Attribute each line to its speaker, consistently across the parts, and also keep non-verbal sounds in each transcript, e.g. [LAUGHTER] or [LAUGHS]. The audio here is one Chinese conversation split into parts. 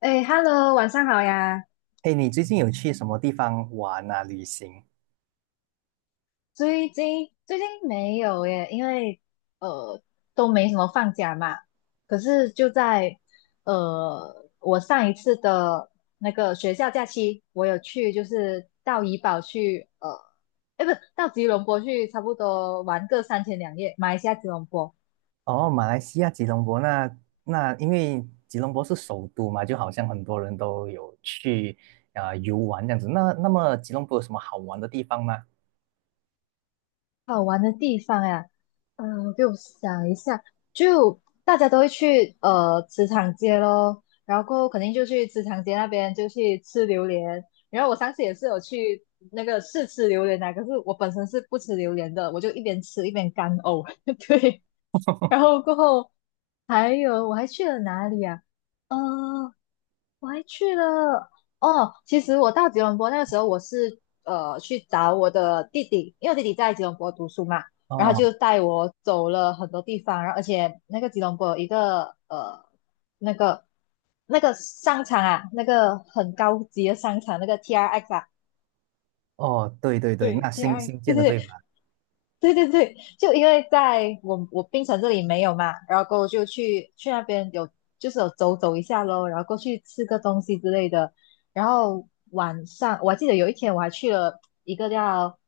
Speaker 1: 哎，Hello，晚上好呀。
Speaker 2: 嘿，你最近有去什么地方玩啊？旅行？
Speaker 1: 最近没有耶，因为呃都没什么放假嘛。可是就在我上一次的那个学校假期，我有去就是到怡保去哎不，到吉隆坡去，差不多玩个三天两夜，马来西亚吉隆坡。
Speaker 2: 哦，马来西亚吉隆坡那那，因为吉隆坡是首都嘛，就好像很多人都有去游玩这样子。那那么吉隆坡有什么好玩的地方吗？
Speaker 1: 好玩的地方呀，给我想一下，就大家都会去茨场街咯，然后肯定就去茨场街那边就去吃榴莲，然后我上次也是有去那个试吃榴莲的，可是我本身是不吃榴莲的，我就一边吃一边干呕，[LAUGHS] 对，然后过后还有我还去了哪里啊？嗯。我还去了哦。其实我到吉隆坡那个时候，我是去找我的弟弟，因为我弟弟在吉隆坡读书嘛，然后
Speaker 2: 哦
Speaker 1: 就带我走了很多地方，然后而且那个吉隆坡有一个那个商场啊，那个很高级的商场，那个 TRX 啊。
Speaker 2: 哦，对对对，
Speaker 1: 对，
Speaker 2: 那
Speaker 1: t
Speaker 2: 新
Speaker 1: r x
Speaker 2: 新
Speaker 1: 对
Speaker 2: 建的
Speaker 1: 对
Speaker 2: 对
Speaker 1: 对，
Speaker 2: 吧？
Speaker 1: 对对对，就因为在我槟城这里没有嘛，然后过后就去那边有就是有走走一下咯，然后过去吃个东西之类的，然后晚上我还记得有一天我还去了一个叫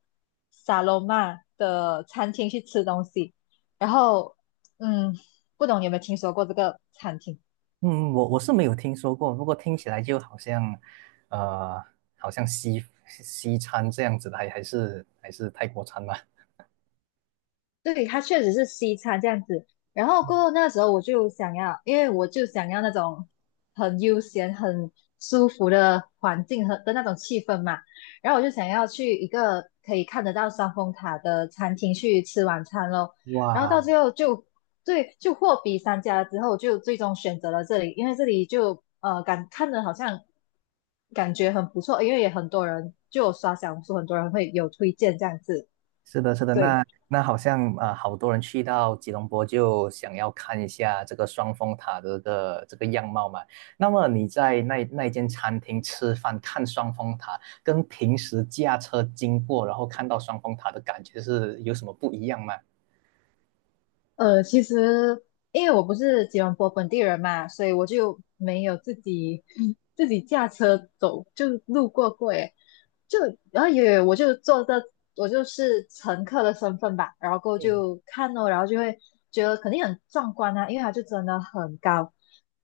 Speaker 1: 萨罗曼的餐厅去吃东西，然后嗯，不懂你有没有听说过这个餐厅？
Speaker 2: 嗯，我是没有听说过，不过听起来就好像，呃，好像西餐这样子的，还是泰国餐吧？
Speaker 1: 对，它确实是西餐这样子。然后过后那时候我就想要，因为我就想要那种很悠闲、很舒服的环境和的那种气氛嘛。然后我就想要去一个可以看得到双峰塔的餐厅去吃晚餐咯。然后到
Speaker 2: 哇，
Speaker 1: 最后就对，就货比三家之后，就最终选择了这里，因为这里就感看着好像感觉很不错，因为也很多人就有刷小红书，很多人会有推荐这样子。
Speaker 2: 是的，是的，
Speaker 1: 对，
Speaker 2: 那那好像好多人去到吉隆坡就想要看一下这个双峰塔的这个这个样貌嘛。那么你在那那间餐厅吃饭看双峰塔，跟平时驾车经过然后看到双峰塔的感觉是有什么不一样吗？
Speaker 1: 其实因为我不是吉隆坡本地人嘛，所以我就没有自己 [LAUGHS] 自己驾车走，就路过过耶。就然后也我就坐着，我就是乘客的身份吧，然后过后
Speaker 2: 嗯，
Speaker 1: 就看哦，然后就会觉得肯定很壮观啊，因为它就真的很高。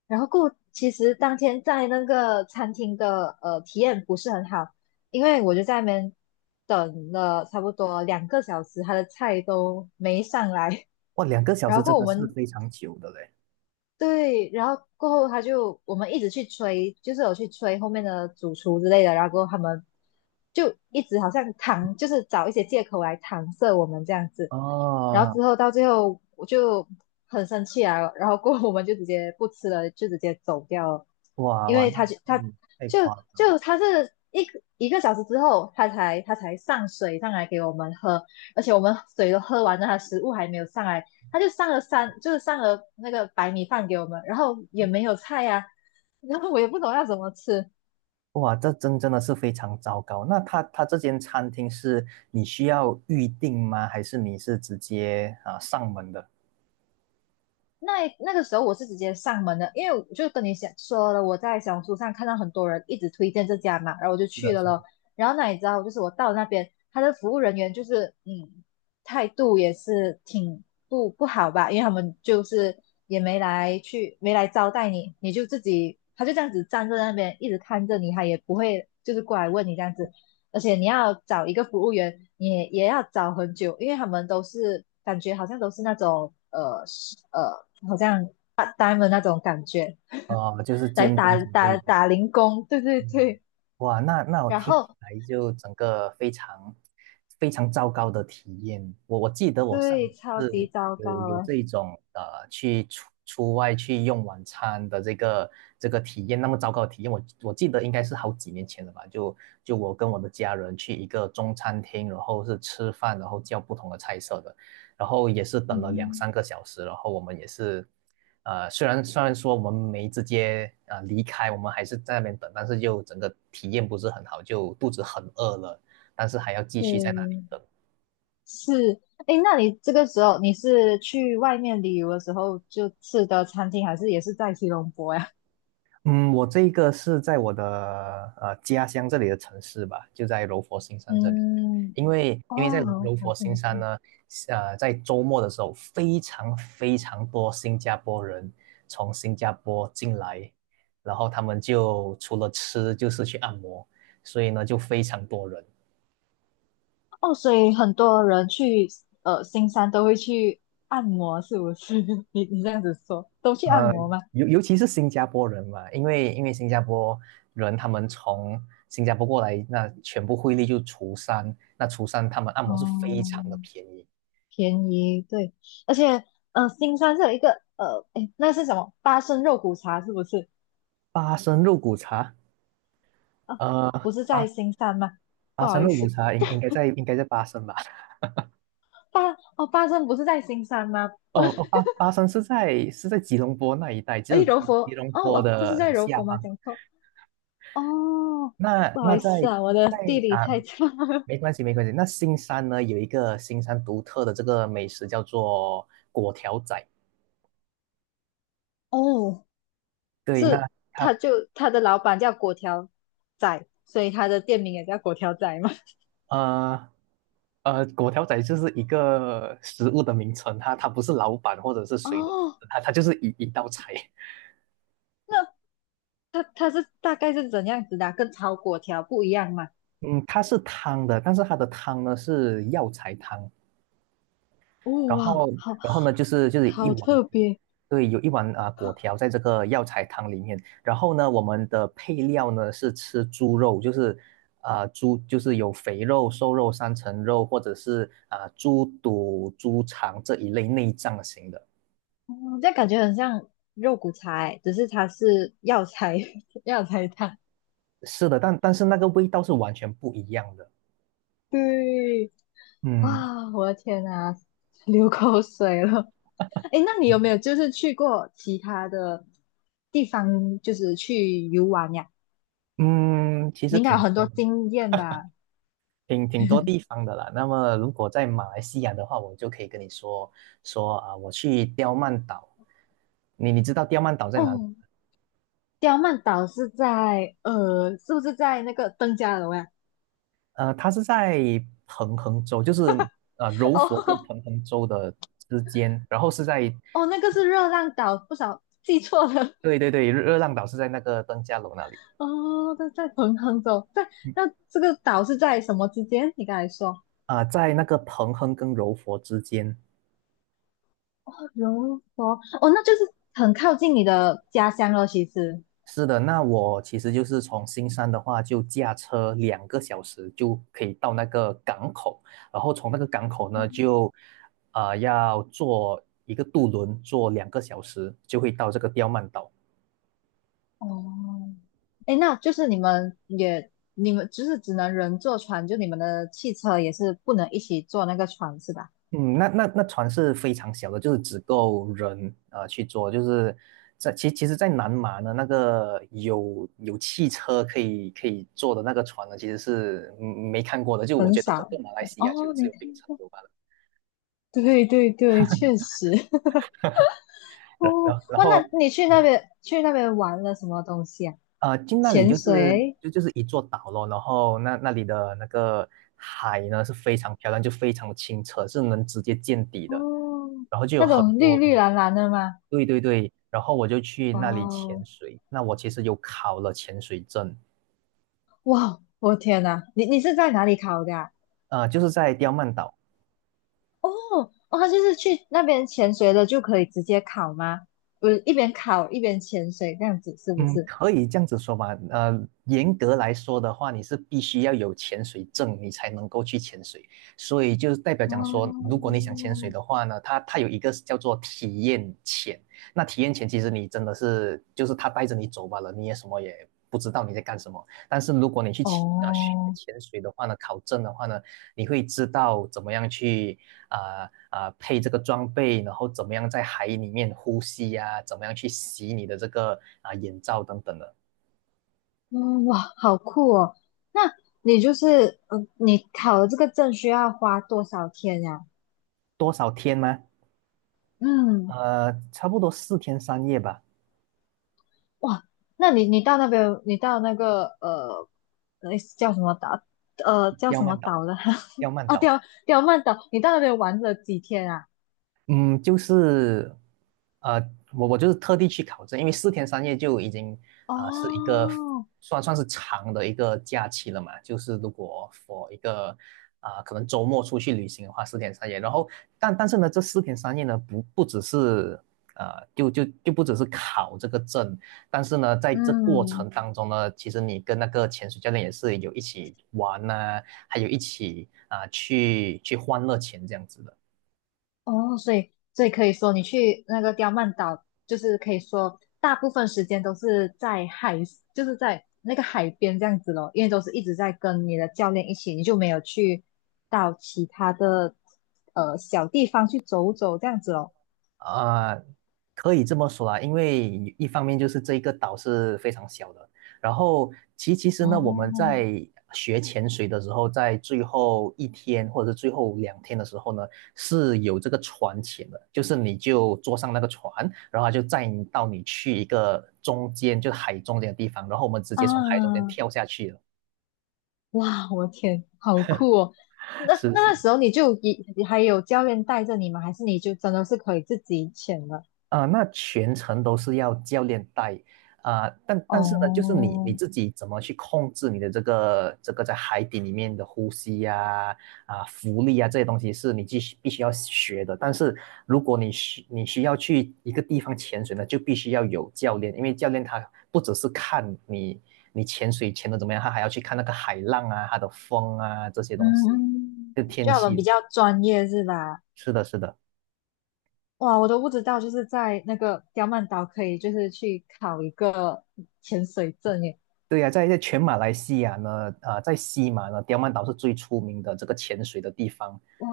Speaker 1: 然后过后其实当天在那个餐厅的体验不是很好，因为我就在那边等了差不多两个小时，他的菜都没上来。
Speaker 2: 哇，两个小
Speaker 1: 然
Speaker 2: 时
Speaker 1: 后过
Speaker 2: 真
Speaker 1: 后我
Speaker 2: 的是
Speaker 1: 们
Speaker 2: 非常久的嘞。
Speaker 1: 对，然后过后他就我们一直去催，就是有去催后面的主厨之类的，然后过后他们就一直好像搪，就是找一些借口来搪塞我们这样子。然后
Speaker 2: 哦，
Speaker 1: 之后到最后我就很生气啊，然后过后我们就直接不吃了，就直接走掉了，
Speaker 2: 哇
Speaker 1: 因
Speaker 2: 哇，
Speaker 1: 为
Speaker 2: 那
Speaker 1: 他就他
Speaker 2: 嗯，太
Speaker 1: 就
Speaker 2: 夸
Speaker 1: 就他是一个小时之后，他才上水上来给我们喝，而且我们水都喝完了，他食物还没有上来，他就上了三，就是上了那个白米饭给我们，然后也没有菜呀、[LAUGHS] 啊然后我也不懂要怎么吃。
Speaker 2: 哇，这真真的是非常糟糕。那他这间餐厅是你需要预定吗？还是你是直接上门的？
Speaker 1: 那那个时候我是直接上门的，因为我就跟你想说了，我在小红书上看到很多人一直推荐这家嘛，然后我就
Speaker 2: 是的，
Speaker 1: 去
Speaker 2: 是
Speaker 1: 了
Speaker 2: 的。
Speaker 1: 咯。然后那你知道，就是我到那边，他的服务人员就是态度也是挺不好吧，因为他们就是也没来去没来招待你，你就自己他就这样子站在那边一直看着你，他也不会就是过来问你这样子。而且你要找一个服务员，也要找很久，因为他们都是感觉好像都是那种呃，好像 PAR 的那种感觉，
Speaker 2: 呃，就是
Speaker 1: 来
Speaker 2: 间天
Speaker 1: 打
Speaker 2: 准
Speaker 1: 打
Speaker 2: 备。
Speaker 1: 打零工，对对
Speaker 2: 嗯，
Speaker 1: 对，
Speaker 2: 哇，那那我
Speaker 1: 然
Speaker 2: 听起
Speaker 1: 后
Speaker 2: 来就整个非常非常糟糕的体验。我记得我上
Speaker 1: 对，
Speaker 2: 嗯
Speaker 1: 超级
Speaker 2: 次
Speaker 1: 糟
Speaker 2: 有
Speaker 1: 糕
Speaker 2: 有
Speaker 1: 啊，
Speaker 2: 这种去出外去用晚餐的这个这个体验，那么糟糕的体验，我记得应该是好几年前了吧？就就我跟我的家人去一个中餐厅，然后是吃饭，然后叫不同的菜色的，然后也是等了两三
Speaker 1: 嗯，
Speaker 2: 个小时，然后我们也是。呃，虽然说我们没直接离开，我们还是在那边等，但是就整个体验不是很好，就肚子很饿了，但是还要继续在那里
Speaker 1: 对，
Speaker 2: 等。
Speaker 1: 是，诶，那你这个时候你是去外面旅游的时候就吃的餐厅，还是也是在吉隆坡呀？
Speaker 2: 嗯，我这个是在我的家乡这里的城市吧，就在柔佛新山这里。
Speaker 1: 嗯，
Speaker 2: 因为
Speaker 1: 哦，
Speaker 2: 因为在柔柔
Speaker 1: 好
Speaker 2: 佛新
Speaker 1: 好
Speaker 2: 山呢，呃，在周末的时候，非常非常多新加坡人从新加坡进来，然后他们就除了吃就是去按摩，所以呢就非常多人。
Speaker 1: 哦，所以很多人去新山都会去按摩，是不是？[LAUGHS] 你这样子说，都去按
Speaker 2: 呃，
Speaker 1: 摩吗？
Speaker 2: 尤其是新加坡人嘛，因为新加坡人他们从新加坡过来，那全部汇率就除三，那除三他们按摩是非常的
Speaker 1: 嗯，
Speaker 2: 便宜，
Speaker 1: 便宜，对，而且新山是有一个诶，那是什么？八升肉骨茶是不是？
Speaker 2: 八升肉骨茶，呃，
Speaker 1: 不是
Speaker 2: 八
Speaker 1: 在新山吗？不
Speaker 2: 八
Speaker 1: 好
Speaker 2: 升
Speaker 1: 意
Speaker 2: 肉骨
Speaker 1: 思，
Speaker 2: 茶应该在应该在八升吧？[LAUGHS]
Speaker 1: 八哦八升不是在新山吗？[LAUGHS]
Speaker 2: 哦哦，八升是在是在吉隆坡那一带，只有
Speaker 1: 诶，柔
Speaker 2: 吉吉
Speaker 1: 佛
Speaker 2: 隆
Speaker 1: 哦
Speaker 2: 坡
Speaker 1: 哦，不
Speaker 2: 的
Speaker 1: 是在柔
Speaker 2: 下
Speaker 1: 佛吗？
Speaker 2: 方。
Speaker 1: 讲错哦，
Speaker 2: 那
Speaker 1: 不好
Speaker 2: 那
Speaker 1: 意思
Speaker 2: 在
Speaker 1: 啊，我的
Speaker 2: 在
Speaker 1: 地理
Speaker 2: 啊，
Speaker 1: 太差了。
Speaker 2: 没关系没关系。那新山呢有一个新山独特的这个美食叫做粿条仔。
Speaker 1: [LAUGHS] 哦，
Speaker 2: 对，那
Speaker 1: 是
Speaker 2: 它
Speaker 1: 他就他的老板叫果条仔，所以他的店名也叫果条仔嘛。
Speaker 2: 呃，果条仔就是一个食物的名称，它不是老板或者是谁的名
Speaker 1: 哦
Speaker 2: 字，它就是一道菜。
Speaker 1: 那他是大概是怎样子的啊跟炒果条不一样嘛？
Speaker 2: 嗯，它是汤的，但是它的汤呢是药材汤，
Speaker 1: 哦
Speaker 2: 然
Speaker 1: 哇，
Speaker 2: 后
Speaker 1: 好
Speaker 2: 然后呢就是就是一
Speaker 1: 好
Speaker 2: 碗，
Speaker 1: 特别，
Speaker 2: 对，有一碗果条在这个药材汤里面，然后呢我们的配料呢是吃猪肉，就是猪就是有肥肉、瘦肉、三层肉或者是猪肚、猪肠这一类内脏型的。
Speaker 1: 哦，这样感觉很像肉骨茶欸，只是它是药材 [LAUGHS] 药材汤。
Speaker 2: 是的，但但是那个味道是完全不一样的。
Speaker 1: 对，
Speaker 2: 嗯
Speaker 1: 啊，我的天啊，流口水了。哎，那你有没有就是去过其他的地方，就是去游玩呀？
Speaker 2: 嗯，其
Speaker 1: 你
Speaker 2: 实
Speaker 1: 应该有
Speaker 2: 挺
Speaker 1: 很
Speaker 2: 多
Speaker 1: 多经验吧？
Speaker 2: 挺多地方的啦。那么如果在马来西亚的话，我就可以跟你说说啊，我去刁曼岛。你知道刁曼岛在哪里？
Speaker 1: 哦，刁曼岛是在是不是在那个登嘉楼呀？
Speaker 2: 呃，它是在彭亨州，就是
Speaker 1: [LAUGHS]
Speaker 2: 柔佛跟
Speaker 1: 哦
Speaker 2: 彭亨州的之间，然后是在
Speaker 1: 哦，那个是热浪岛，不少记错了。
Speaker 2: 对对对，热浪岛是在那个登嘉楼那里，
Speaker 1: 哦，[LAUGHS] 在彭亨州，在
Speaker 2: 嗯，
Speaker 1: 那这个岛是在什么之间？你刚才说
Speaker 2: 在那个彭亨跟柔佛之间。
Speaker 1: 柔佛，哦，那就是很靠近你的家乡了，其实。
Speaker 2: 是的，那我其实就是从新山的话，就驾车两个小时就可以到那个港口，然后从那个港口呢，就要坐一个渡轮，坐两个小时就会到这个刁曼岛。
Speaker 1: 哦，哎，那就是你们也，你们就是只能人坐船，就你们的汽车也是不能一起坐那个船是吧？
Speaker 2: 嗯，那那船是非常小的，就是只够人去坐，就是在其实，在南马呢，那个有汽车可以坐的那个船呢，其实是嗯没看过的，就我
Speaker 1: 很
Speaker 2: 觉得整
Speaker 1: 少。
Speaker 2: 个马来西亚就
Speaker 1: 哦，
Speaker 2: 只
Speaker 1: 没
Speaker 2: 有槟城有罢了。
Speaker 1: [LAUGHS] 对对对，确实。[LAUGHS]
Speaker 2: 然
Speaker 1: 哦，
Speaker 2: 然
Speaker 1: 哇，
Speaker 2: 后。
Speaker 1: 那你去那边玩了什么东西啊？
Speaker 2: 呃，进那里
Speaker 1: 潜
Speaker 2: 就是
Speaker 1: 水？
Speaker 2: 就是一座岛咯，然后那那里的那个海呢是非常漂亮，就非常的清澈，是能直接见底的。
Speaker 1: 哦，
Speaker 2: 然后就有
Speaker 1: 那
Speaker 2: 很
Speaker 1: 种绿
Speaker 2: 多
Speaker 1: 绿
Speaker 2: 鱼，
Speaker 1: 蓝蓝的吗？
Speaker 2: 对对对，然后我就去那里潜
Speaker 1: 哦，
Speaker 2: 水。那我其实有考了潜水证，
Speaker 1: 哇，我天呐，你是在哪里考的啊？
Speaker 2: 呃，就是在刁曼岛。
Speaker 1: 哦，哦，他就是去那边潜水的就可以直接考吗？我一边考一边潜水这样子是不
Speaker 2: 嗯，
Speaker 1: 是？
Speaker 2: 可以这样子说吧。呃，严格来说的话，你是必须要有潜水证，你才能够去潜水。所以就是代表讲说，如
Speaker 1: 哦，
Speaker 2: 果你想潜水的话呢，它有一个叫做体验潜。那体验潜其实你真的是就是它带着你走罢了，你也什么也不知道你在干什么。但是如果你去潜啊学
Speaker 1: 哦。
Speaker 2: 潜水的话呢，考证的话呢，你会知道怎么样去配这个装备，然后怎么样在海里面呼吸呀、怎么样去洗你的这个眼罩等等的。
Speaker 1: 嗯，哇，好酷哦！那你就是，嗯，你考了这个证需要花多少天呀？
Speaker 2: 多少天吗？
Speaker 1: 嗯，
Speaker 2: 呃，差不多四天三夜吧。
Speaker 1: 哇，那你到那边，你到那个那叫什么岛？叫
Speaker 2: 刁
Speaker 1: 什么
Speaker 2: 曼岛，
Speaker 1: 岛了？[LAUGHS]
Speaker 2: 刁曼
Speaker 1: 哦，
Speaker 2: 岛。
Speaker 1: 刁曼岛，你到那边玩了几天啊？
Speaker 2: 嗯，就是，呃，我就是特地去考证，因为四天三夜就已经，呃，是一个
Speaker 1: 哦，
Speaker 2: 算是长的一个假期了嘛。就是如果 for 一个，可能周末出去旅行的话，四天三夜。然后，但但是呢，这四天三夜呢，不只是，呃，就不只是考这个证，但是呢，在这过
Speaker 1: 嗯。
Speaker 2: 程当中呢，其实你跟那个潜水教练也是有一起玩呐、还有一起去去欢乐潜这样子的。
Speaker 1: 哦，所以可以说，你去那个刁曼岛，就是可以说大部分时间都是在海，就是在那个海边这样子咯，因为都是一直在跟你的教练一起，你就没有去到其他的小地方去走走这样子咯。
Speaker 2: 啊、可以这么说啦，因为一方面就是这一个岛是非常小的，然后其实呢，我们
Speaker 1: 哦，
Speaker 2: 在学潜水的时候，在最后一天或者是最后两天的时候呢，是有这个船潜的，就是你就坐上那个船，然后它就载你到你去一个中间，就是海中间的地方，然后我们直接从海中间
Speaker 1: 啊，
Speaker 2: 跳下去了。
Speaker 1: 哇，我天，好酷哦！
Speaker 2: [LAUGHS]
Speaker 1: 那
Speaker 2: 是
Speaker 1: 那
Speaker 2: 是。
Speaker 1: 个时候你就一还有教练带着你吗？还是你就真的是可以自己潜了？
Speaker 2: 啊、那全程都是要教练带啊、但但是呢，就是你
Speaker 1: 哦，
Speaker 2: 自己怎么去控制你的这个这个在海底里面的呼吸呀、啊、浮力啊这些东西是你必须必须要学的。但是如果你需要去一个地方潜水呢，就必须要有教练，因为教练他不只是看你你潜水潜的怎么样，他还要去看那个海浪啊、它的风啊这些
Speaker 1: 嗯
Speaker 2: 东西，
Speaker 1: 嗯，
Speaker 2: 就天
Speaker 1: 就我们比
Speaker 2: 气。
Speaker 1: 较专业是吧？
Speaker 2: 是的，是的。
Speaker 1: 哇，我都不知道，就是在那个刁曼岛可以就是去考一个潜水证耶！
Speaker 2: 对呀、在全马来西亚呢，啊、在西马呢，刁曼岛是最出名的这个潜水的地方，
Speaker 1: 哇，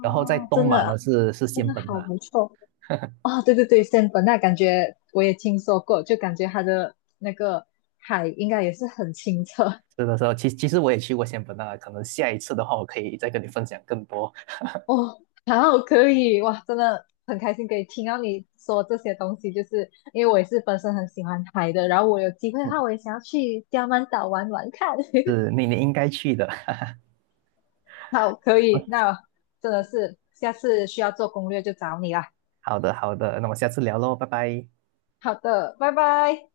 Speaker 2: 然后在东
Speaker 1: 真
Speaker 2: 马呢
Speaker 1: 的
Speaker 2: 是
Speaker 1: 真
Speaker 2: 仙
Speaker 1: 的
Speaker 2: 本
Speaker 1: 好
Speaker 2: 那，
Speaker 1: 不错
Speaker 2: [LAUGHS]
Speaker 1: 哦！对对对，仙本那感觉我也听说过，就感觉它的那个海应该也是很清澈，
Speaker 2: 是的时候，其实我也去过仙本那，可能下一次的话，我可以再跟你分享更多，
Speaker 1: 哦，好，可以，哇，真的很开心可以听到你说这些东西，就是因为我也是本身很喜欢海的，然后我有机会的
Speaker 2: 嗯，
Speaker 1: 话，我也想要去刁曼岛玩玩看。
Speaker 2: 是你应该去的。
Speaker 1: [LAUGHS] 好，可以，
Speaker 2: [LAUGHS]
Speaker 1: 那真的是下次需要做攻略就找你啦。
Speaker 2: 好的好的，那我们下次聊喽，拜拜。
Speaker 1: 好的，拜拜。